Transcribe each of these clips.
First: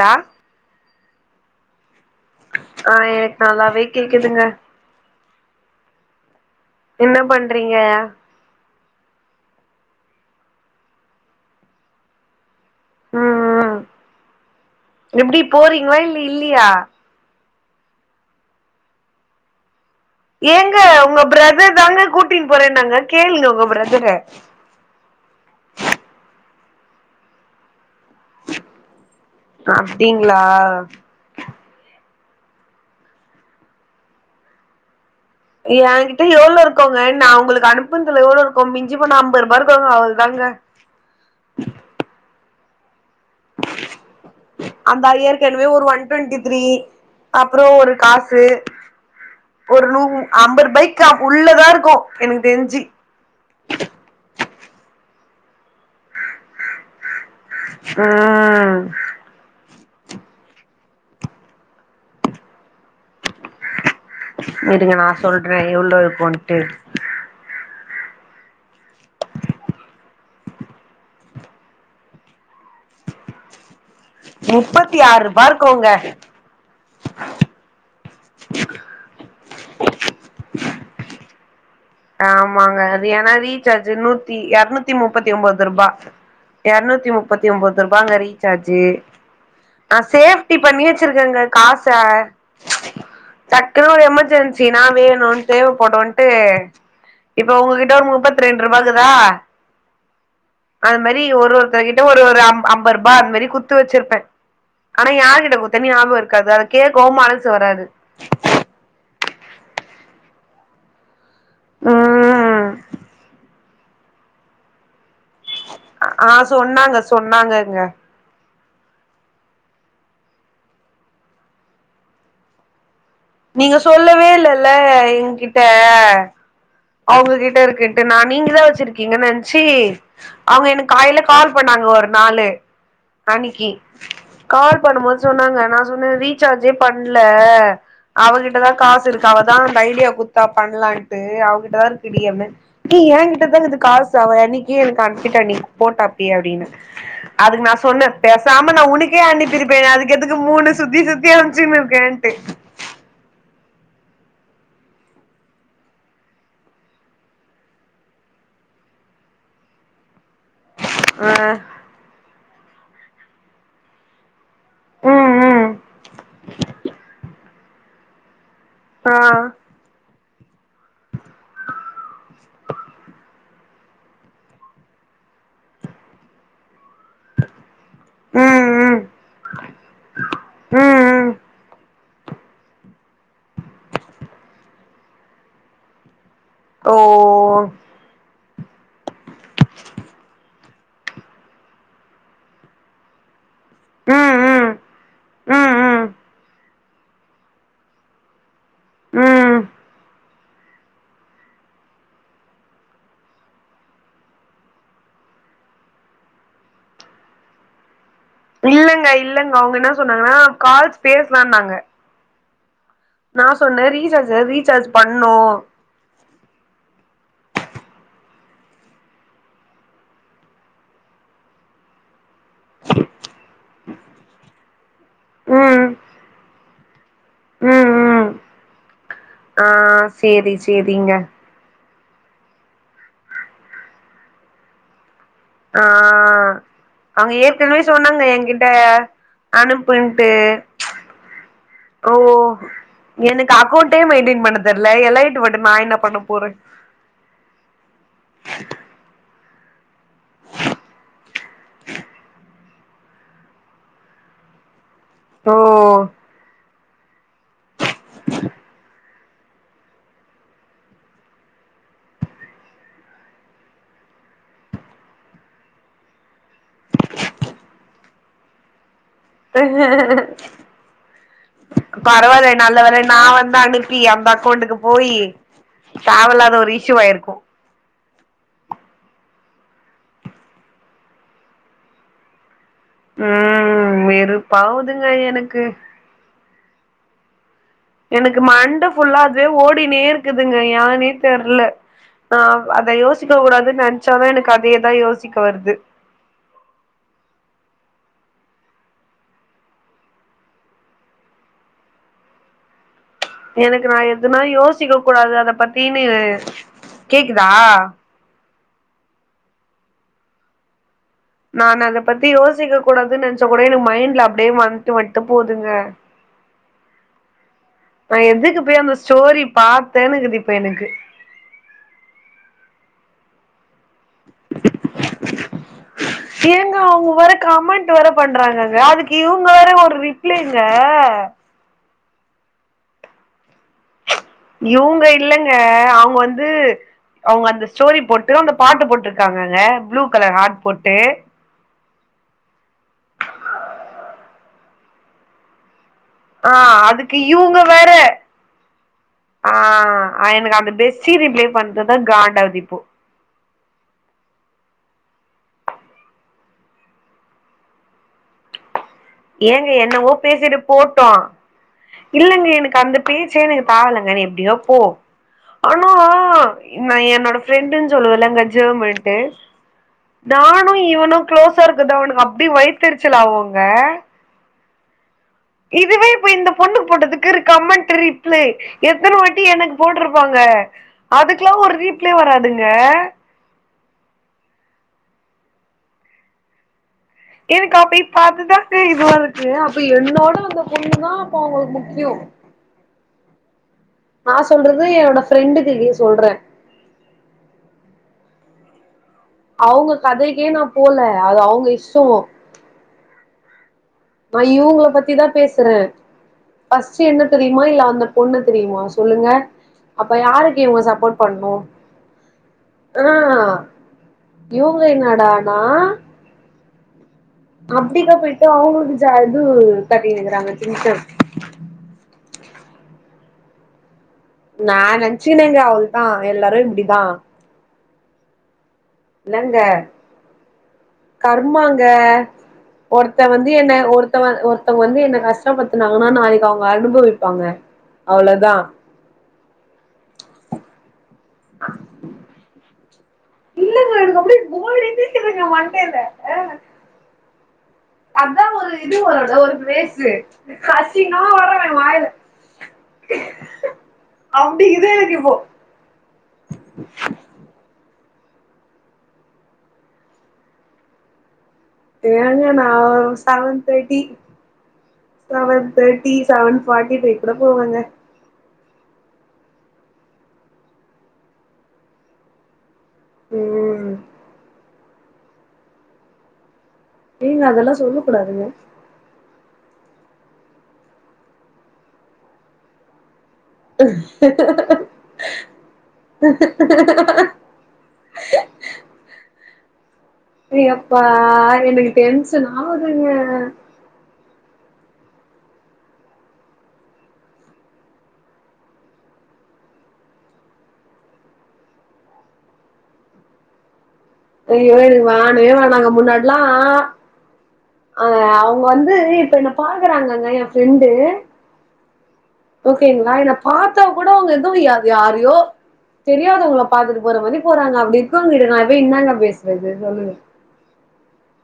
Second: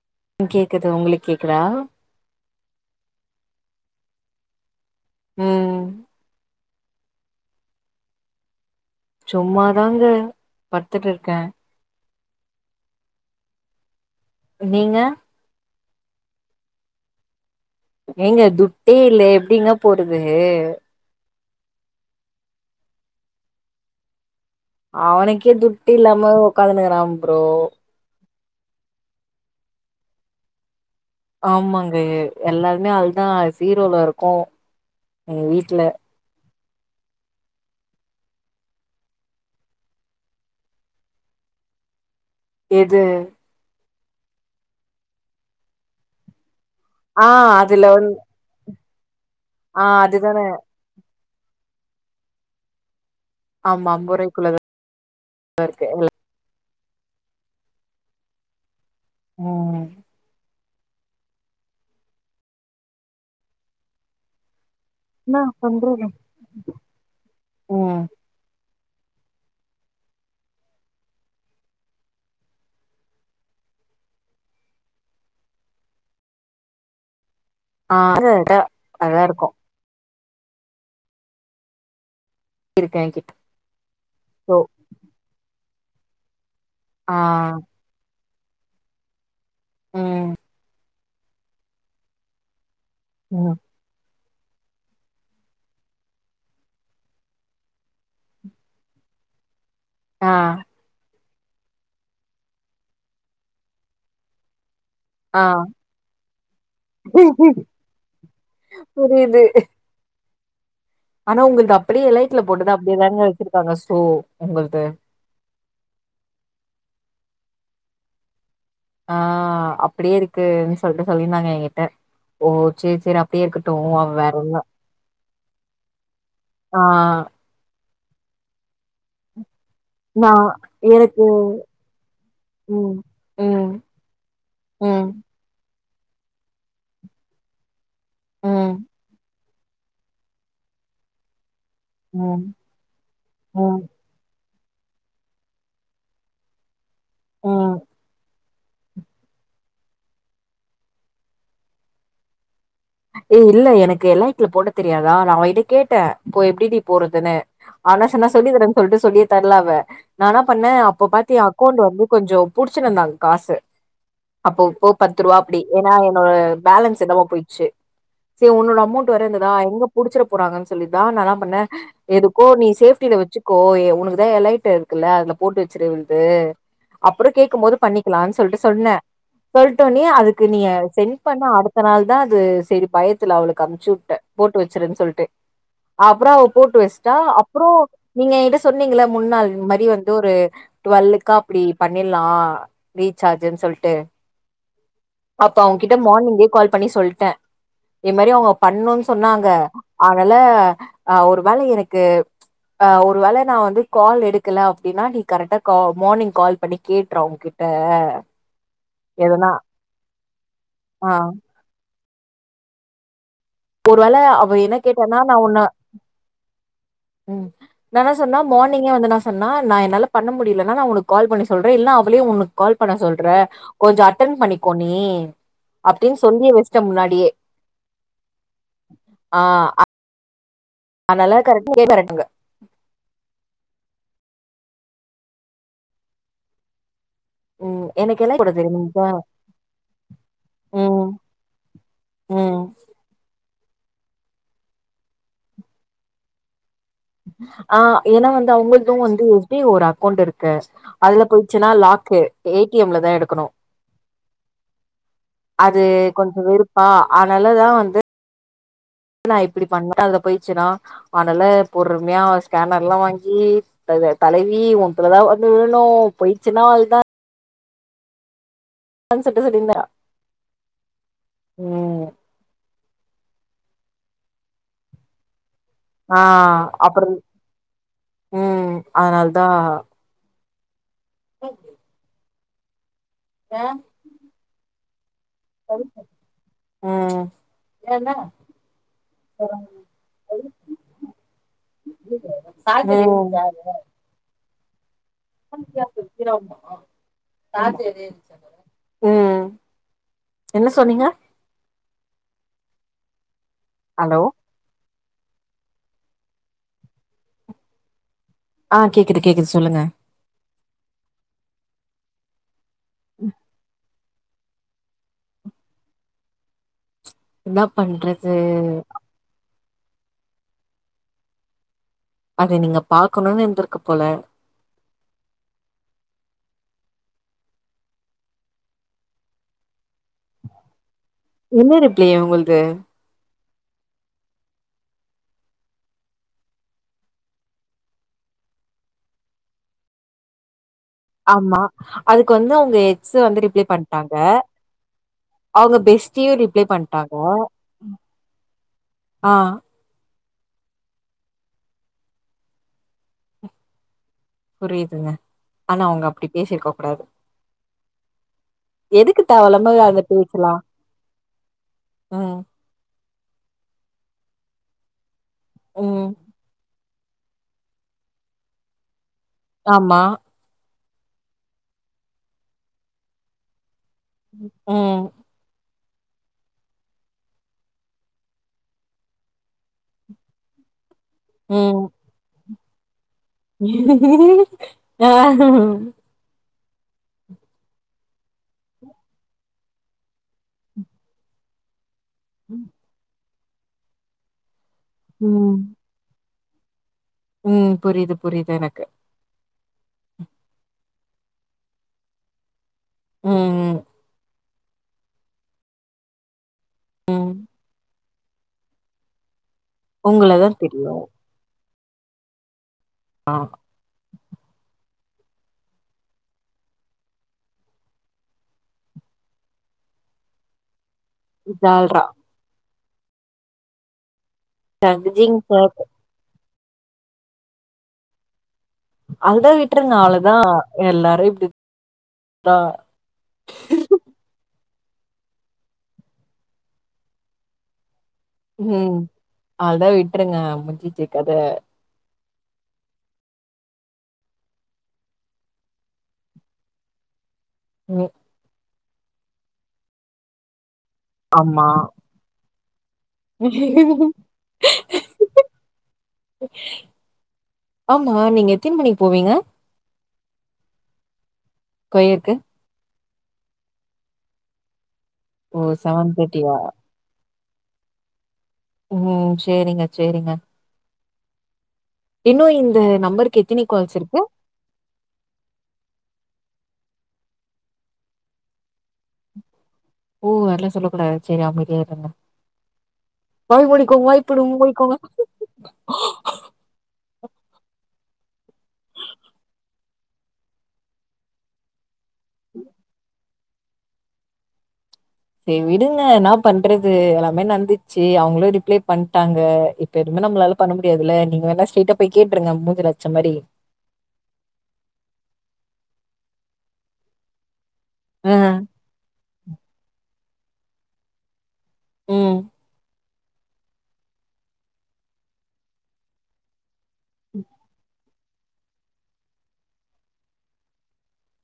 ரா கேக்குது உங்களுக்கு கேக்குதா ஆ எனக்கு நல்லாவே கேக்குதுங்க ம் என்ன பண்றீங்க சும்மாதாங்க படுத்துட்டு இருக்க ம் ம் நீங்க எப்டி போறீங்ளா இல்ல இல்லியா ஏங்க துட்டே இல்ல எப்டிங்கப் போருதே ஏங்க உங்க ப்ரதர் தாங்க கூட்டின் போறேன்னாங்க கேளுங்க உங்க ப்ரதர அவனுக்கே துட்டு இல்லாம உக்காந்துனுக்குறான் ப்ரோ அப்டிங்ளா ஆமாங்க எ எல்லார்மே அல்தா ஜீரோல இருக்கோ எங்க வீட்ல யாங்கி எவ்ளோ இருக்குங்க நான் உங்களுக்கு அனுப்புனதுல இ எவ்ளோ இருக்கோங்க நா உங்களுக்கு அனுப்புன்துல எவ்ளோ இருக்கோ மிஞ்சி போனா அம்பது ருபா இருக்கோங்க அவள்தாங்க எது அந்த ஐயருக்கு என்வே ஒரு ஒன் டுவென்ட்டி த்ரீ ஆ அப்றோ அதுல ஒரு வந்து காசு ஆ ஒரு நூ அதுதானே அம்பரு பைக்கா உள்ளதா இருக்கொ எனக்கு தெரிஞ்சி ஆமா அம்பருவாய்க்குள்ளது லர்க்கு இல்ல ஆ ஊ இருங்க நா என்னா சொல்றே எவ்ளோ பண்றது இருக்குன்ட்டு ம் முப்பத்தி ஆற் ருபா இருக்கோங்க [inaudible] ஆ டு டா அதா இருக்கொ ஆமாங்க இருக்கு அது என்கிட்ட ஏன்னா ரீசார்ஜு நூத்தி சோ யர்நூத்தி முப்பத்தி ஒம்போத் ருபா யர்நூத்தி ஆ முப்பத்தி ஒம்போத் ரூபாங்க ரீசார்ஜு ஆ ம் சேஃப்டி பண்ணீ வெச்சிருக்குங்க காசா உம் டக்குன்னு ஒரு எமெர்ஜென்சி நா வேணுன் தேவப்படுன்ட்டு இப்ப உங்ககிட்ட ஒரு முப்பத்தி ரெண்டு ருபா இக்குதா ஆ அது மாரி ஒரு ஒருத்த கிட்ட ஒரு ஒரு அம் அம்ப ருபா அந்த மாரி குத்து வெச்சிருப்பே ஆனா யாரு ஆ கிட்ட கொடுத்தன் ஞாபக இருக்காது அத கேக்கு மனசு வராது புரியுது ஆனா உங்கள்து அப்படியே எலைட்ல ம் போட்டுது அப்டியேதாங்க வெச்சிருக்காங்க ஸோ உங்கள்து அ ஆ சொன்னாங்க சொன்னாங்கங்க ஆ அப்படியே இருக்கு சொல்ட்டு சொல்லியிந்தாங்க என்கிட்ட ஓ சே சேரப் நீங்க சொல்லவே இல்லல்ல என்கிட்ட ஆ அவுங்ககிட்ட இருக்குன்ட்டு நா நீங்கதா வச்சிரு கின்ன நென்ச்சி நா அவங்க எனக்கு காயில கால் பண்ணாங்க ஒரு நாலு ஓ அனிக்கி கால் பண்ணும்போது சொன்னாங்க நா ஜுன ரீசார்ஜே பண்ல அவகிட்டதா ம் காசு இருக்கு அவ தா அந்த ஐடியா குத்தா பண்லான்ட்டு அவகிட்ட தா இருக்குடி ம் அப்னே டீ என்கிட்டதான இது ம் காஸ் சோ அவ அன்னிக்கி எனக் அன்ப்பிட்டா அண்ணி போட்டாப்பி அப்டின்னு அதுக்கு நா ம் சொன்னே பேஸ் சாமன்னா உனக்கே அனுப்பிருப்பே நா அதுக்கு எதுக்கு மூணு சுத்தி சுத்தி அம்ச்சின் இருக்கேன்ட்டு இருக்கேன்ட்டு ஏ இல்ல எனக்கு எலைட்ல போட தெரியாதா நா அவைட்ட கேட்டே போ எப்டி டி போறதுன்னு ஆனா சன்னா சொல்லி தரேன் சொல்ட்டு சொல்லியே தரல அவ நா என்னா பண்ணே அப் இப்ப பாத்தியா ஆ அக்கௌண்ட் வந்து கொஞ்சோ புடிச்சினந்தாங் காசு அப்போ போ பத்து ம் ரூபா அப்டி ம் ஏனா என்னோஅ பேலன்ஸ் எதாம போயிச்சு செ உன்னோட அமௌண்ட் ஆ வேற இருந்ததா எங்க புடிச்சர போறாங்கன் சொல்லிதா நலம் பண்ண எதுக்கோ நீ சேஃப்டில வெச்சு கோரே உனக்குதா எலைட்ட இருக்குல்ல அதுல போட்டு வச்சிரு இவர்து அப்றோ கேக்கும்போது பண்ணி லான்னு சொல்ட்டு ம் சொன்னே ம் சொல்ட்ட உனே அதுக்கு நீய ம் சென்ட் ம் பண்ண அடுத்த நாள் தா அதுஸ் தெரி பயத்துல அவளுக்கு அனுப்ச்சு வுட்டே போட்டு வச்சுறுன் சொல்ட்டு அப்றோவ் போட்டு ஓ வச்டா அப்றோ நீங்க என்ட்ட சொன்னீங்கள முன்னாள் மரி வந்து ஒரு டுவெல்லுக்கா அப்டி பண்ணிட்லா ரீசார்ஜுன் சொல்ட்டு ம் ம் ம் அப்ப அவுன் கிட்ட ம் மார்னிங்கே கால் பண்ணி சொல்ட்டே இ மாரி அவ்ங்க பண்ணுன் சொன்னாங்க ம் அனால அ ஒரு வேள எனக்கு ஆ ஒரு வேல நா வந்து கால் எடுக்கல அப்டின்னா நீ கரெக்டா கா மார்னிங் கால் பண்ணி கேட்று அவங்க்கிட் அ இல்லங்க இல்லங் அவுங் என்னா சொன்னாங்கன்னா கால்ஸ் ஆ பேஸ்லானாங்க ஒரு வேல ரீசார்ஜ் அவ என்ன ரீசார்ஜ் கேட்டன்னா பண்ணு நா உன்னு உம் நானா சொன்னா மார்னிங்கே வந்து நா சன்னா நா என்னால பண்ண முடிலன்னா நா உனக் கால் பண்ணி சொல்றே இல்ன்னா அவளே உனக் கால் பண்ண சொல்ற கொஞ்சோ அட்டன் பண்ணிக்கோ நீ அப்டின் சொன்னி வச்சிட்ட முன்னாடியே உம் உம் ஆ சேரி சேரி அதால கரெக்டே மெரட்டுங்க ஆ ஆங்க ஏற்கனவே ம் எனக்கு சொன்னாங்க எல்லா கூட என்கிட்ட தெரியுமா அனுப்புன்ட்டு ம் ஓ ம் எனக்கு அக்கௌண்டே மெயின்டெயின் பண்ண தெரில எலைட்டு வட்டு நான் என்ன பண்ண போறே ஆ ஏன்னா வந்து அவங்கள்து வந்து டி ஒரு அக்கௌண்ட் இருக்கு அதுல போயிச்சுன்னா லாக்கு ஏடிஎம்ல தா எடுக்கணு அது ஓ கொஞ்ச வெறுப்பா ஆனாலதா வந்து லா இப்படி பண்ணாத போய்ச்சுனா ஆனால பொறும்யா ஸ்கேன்னர் லா வாங்கி டவ்வு தலைவி உன்த்துலதா வந்து விழணு போய்ச்சுன்னா அவல்தா சொல்ட்டு சொல்லிருந்தா ம் பரவாயில்ல நல்ல வேல நா வந்த் கனுப்பி அந்த் அக்கௌண்டுக்கு போயி ஆ தேவலாத ஒரு இஷ்யூ ஆயிருக்கு உம் அதனால் தா ஓகே உம் அ வெறுப்பாவுதுங்க எனக் உம் எனக்கு மண்ட ஃபுல்லா அதே ஓடினே இருக்குதுங்க யானே தெர்ல ஆ அத ம் யோசிக்க கூடாதுன் நென்ச்சாதா எனக்கு அதேதா யோசிக்க வருது கிராமா ஆ தாச் எதேன் சகா உம் என்ன சொன்னீங்க எனக்கு நா ஹலோ எதுனா யோசிக்க கூடாது அத பத்தினு கேக்குதா ஆ கேக்குது கேக்குது சொல்லுங்க நான் அத பத்தி யோசிக்கக் கூடாதுன் நென்ச்சாகூட எனக்கு மைண்ட்லப் டே வந்ட்டு வந்ட்டு போதுங்க என்னா நா பண்றது எதுக்கு போய் அந்துஸ் ச்சோரி பாத்தேன்னு இக்குது இப் எனக்கு அத நீங்க பாக்கணுன் இருந்திருக்கு போல ஷேங்க அவங்க வேற கமெண்ட் வேற பண்றாங்கங்க அதுக்கு இவங்க வேற ஒரு ரிப்ளைங்க என்ன ரிப்ளே அவ்ங்குள்து இவ்ங்க இல்லங்க அவ்ங் வந்து அவங்க அந்த ஸ்டோரி போட்டு அந்த பாட்டு போட்ருக்காங்கங்க ப்ளூ கலர் ஹார்ட் போட்டு ஆமா அதுக்கு வந்து அவங்க எக்ஸ் வந்து ரிப்ளை பண்ட்டாங்க அவுங்க பெஸ்டியு ஆ ரிப்ளை பண்ட்டாங்க அதுக்கு இவங்க வேற ம் ஆ ஆ எனக் அந்த பெஸ்டி ரிப்ளே பண்றதா காண்டாவாதிப்போ புரியுதுங்க ஆனா அவுங்க அப்டி பேசிருக்க கூடாது எதுக்கு ஏங்க தேவயில்லாம அந்த என்னவோ பேச்சலா பேசிட்டு போட்டு ம் இல்லங்க எனக்கு அந்த பேச்சே எனக்கு தேவலங்க நி எப்டியோ போ ஆனா ம் நான் என்னோட ஃப்ரெண்டுன் ஜொல்லுவே இல்லங்க ஜேம்ன்ட்டு ஆமா நானு இவனு க்ளோஸா இருக்கதா அவனு அப்டி வைத்தெரிச்சல ஆவுங்க உ ஊ இதுவே இப்ப இந்த பொண்ணு போட்டதுக்கு கமெண்ட் ரிப்ளே எத்தன வாட்டி எனக்கு போட்ருப்பாங்க அதுக்லா ஒரு ரீப்ளே வராதுங்க அய்யோ ஆ எனக்கா போய் பாத்துதா இதுவா இருக்கு அப்ப என்னோட அந்த பொண்ணு தா அப்ப உங்களுக்கு முக்யு உம் நா சொல்றது என்னோட ஃப்ரெண்டுகிக்கு சொல்றே உம் புரியுது புரியுது எனக்கு அவுங்க கதைக்கே நா போல அது அவுங்க இஷ்டோ உம் ம் அய்யோ உங்கள பத்திதா பேசுறே ஃபஸ்ட் என்ன ம் தெரியுமா இல்ல அந்த பொண்ணத் தெரியுமா சொல்லுங்க அப்ப உங்களதா யாருக்கு இவுங்க தெரியு சப்போர்ட் பண்ணு ஆ இவுங்க என்னடானா அப்டிதா போயிட்டு அவுங்களுக்கு சது கட்டினு இருக்காங்க சின்ச்சர்ஸ் இ ஜால்ரா நா ஜட்ஜிங் நென்ச்சுனேங்க பர்ப் அவ்ள்தா எல்லாரு இப்டிதா அத இல்லங்க விட்ருங்க அவ்ளதா எல்லாரு இப்டிதா கர்மாங்க ஒருத்த வந்து என்ன ஒர் த்தவ ஒருத்தவங்க வந்து என்ன கஷ்டப்பத்துனாங்கன்னா நாளைக்கு அவங்க அனுபவிப்பாங்க அவ்ளோதா ஹ்ம் அவள்தா விட்ருங்க முச்சிச்சி கத இல்லங்க எனக் அப்டே போதைல எந்திரிக்குதுங்க மண்டேல ம்மி அதா ஒரு இது வருல்ல ஒரு க்ரேஸு கசினோ அம்மா எல எனக்கு இப்போ [unintelligible] ஆமா நீங்க எத்தின் மணிக்கு போவீங்க கொரியருக்கு. ஏங்க நா ஒ செவன் தேட்டி ஓ! செவன் தேட்டி செவன் ஃபாட்டி பைவ் கூட போவாங்க ம் சேரிங்க சேரிங்க இன்னு இந்த நம்பருக்கு எத்தினி ம் கால்ஸ் இருக்கு நீங்க அதெல்லா சொல்லக் கூடாதுங்க ஓ அர்லா சொல்லக் கூடாது செரி அமைதியா இருங்க ! ! ! ! ! ! ! ! ! ! ஃபி அப்பா எனக்கு டென்சன் ஆவுதுங்க செ விடுங்க என்னாப் பண்றது எல்லாமே நடந்துச்சி அவங்களு ரிப்ளை பண்ட்டாங்க எப் பெருமனே நம்மளால பண்ண முடியாதுல்ல நீங்க வேணா ஸ்ட்ரைட்டா போய் கேட்ருங்க மூஞ்சில அடிச்ச மாரி ஐயோ எனக்கு வேணவே வேணாங்க முன்னாட்ல்லா அ ஆ, அவங் வந்துஇ இப்ப என்ன பாக்குறாங்கங்க ய ஃப்ரெண்டு ம். ஓகேங்களா என்னப் பாத்தா கூட அவங்க எது யாத் யாரையோ தெரியாதவங்கள பாத்துட்டு போற மாதி போறாங்க அப்டின் க்கவங் கிட்ட நா பெய் இன்னாங்க பேசுறது சொல்லுங்க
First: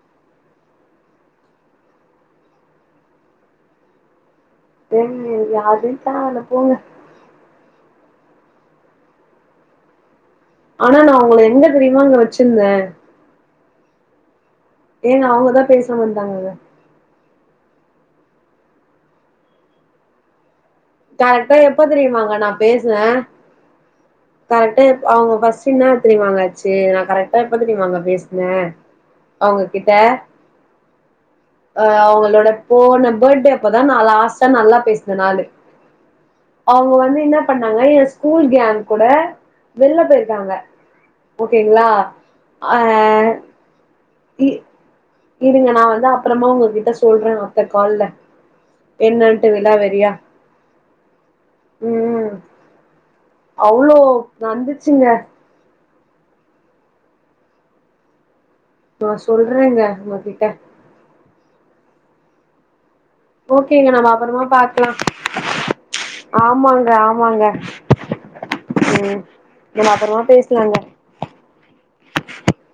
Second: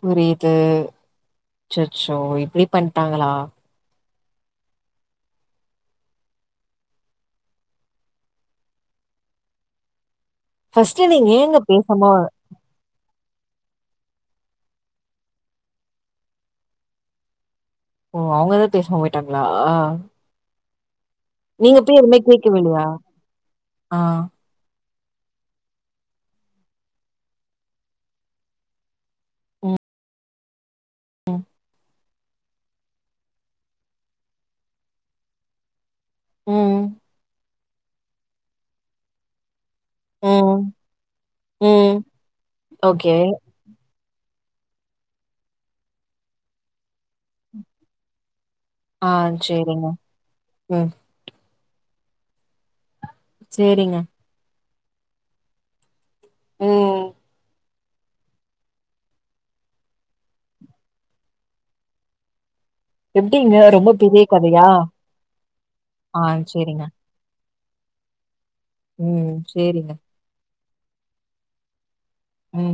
புரியுது ச்சச்சோ இப்டி பண்ட்டாங்களா [unintelligible] யாரு தேவில்ல போங்க ஆனா ஃபர்ஸ்ட்டு நா நீங்க உங்கள ஏங்க எங்க பேசாம தெரியுமா நா வெச்சிருந்த ஏன்ன அவுங்கதா பேசாமா இருந்தாங்கல்ல ஓ அவுங்கதா பேசாம போய்ட்டாங்களா கரெக்டா நீங்க எப்ப போய் எதுமே தெரியுமாங்க கேக்கவில்லயா ஆஹ் கரட்டா அவுங்க ஃபஸ்ட்டு என்னா தெரியுமாங்க ஆச்சு நா கரெக்டா எப்பத் தெரியுமாங்க பேசுன அவுங்கிட்ட ம் அஹ் அவுங்களோட போன பர்டே அப்பதா நா லாஸ்ட்டா நல்லா பேசுன நாலு ம். அவுங்க வந்து என்ன பண்ணாங்க எ ஸ்கூல் கேங் அ வெள்ல போயிருக்காங்க ம். ஓகேங்களா ம். ஆ ஓகே. இ இருங்க நா வந்து அப்றமா உங்ககிட்ட சொல்ற அத்த கால்ல ஆ என்னன்ட்டு சரிங்க. விலாவரியா ம். ம் அவ்ளோ சரிங்க. வந்துச்சுங்க ம் நா சொல்றங்க உங்ககிட்ட எப்படிங்க ஓகேங்க ரொம்ப நம்ம பெரிய அப்பறமா கதையா? பாக்லா ஆ சரிங்க. ஆமாங்க ஆ மாங்க ம் நம்ம அப்பறமா பேசலாங்க ம்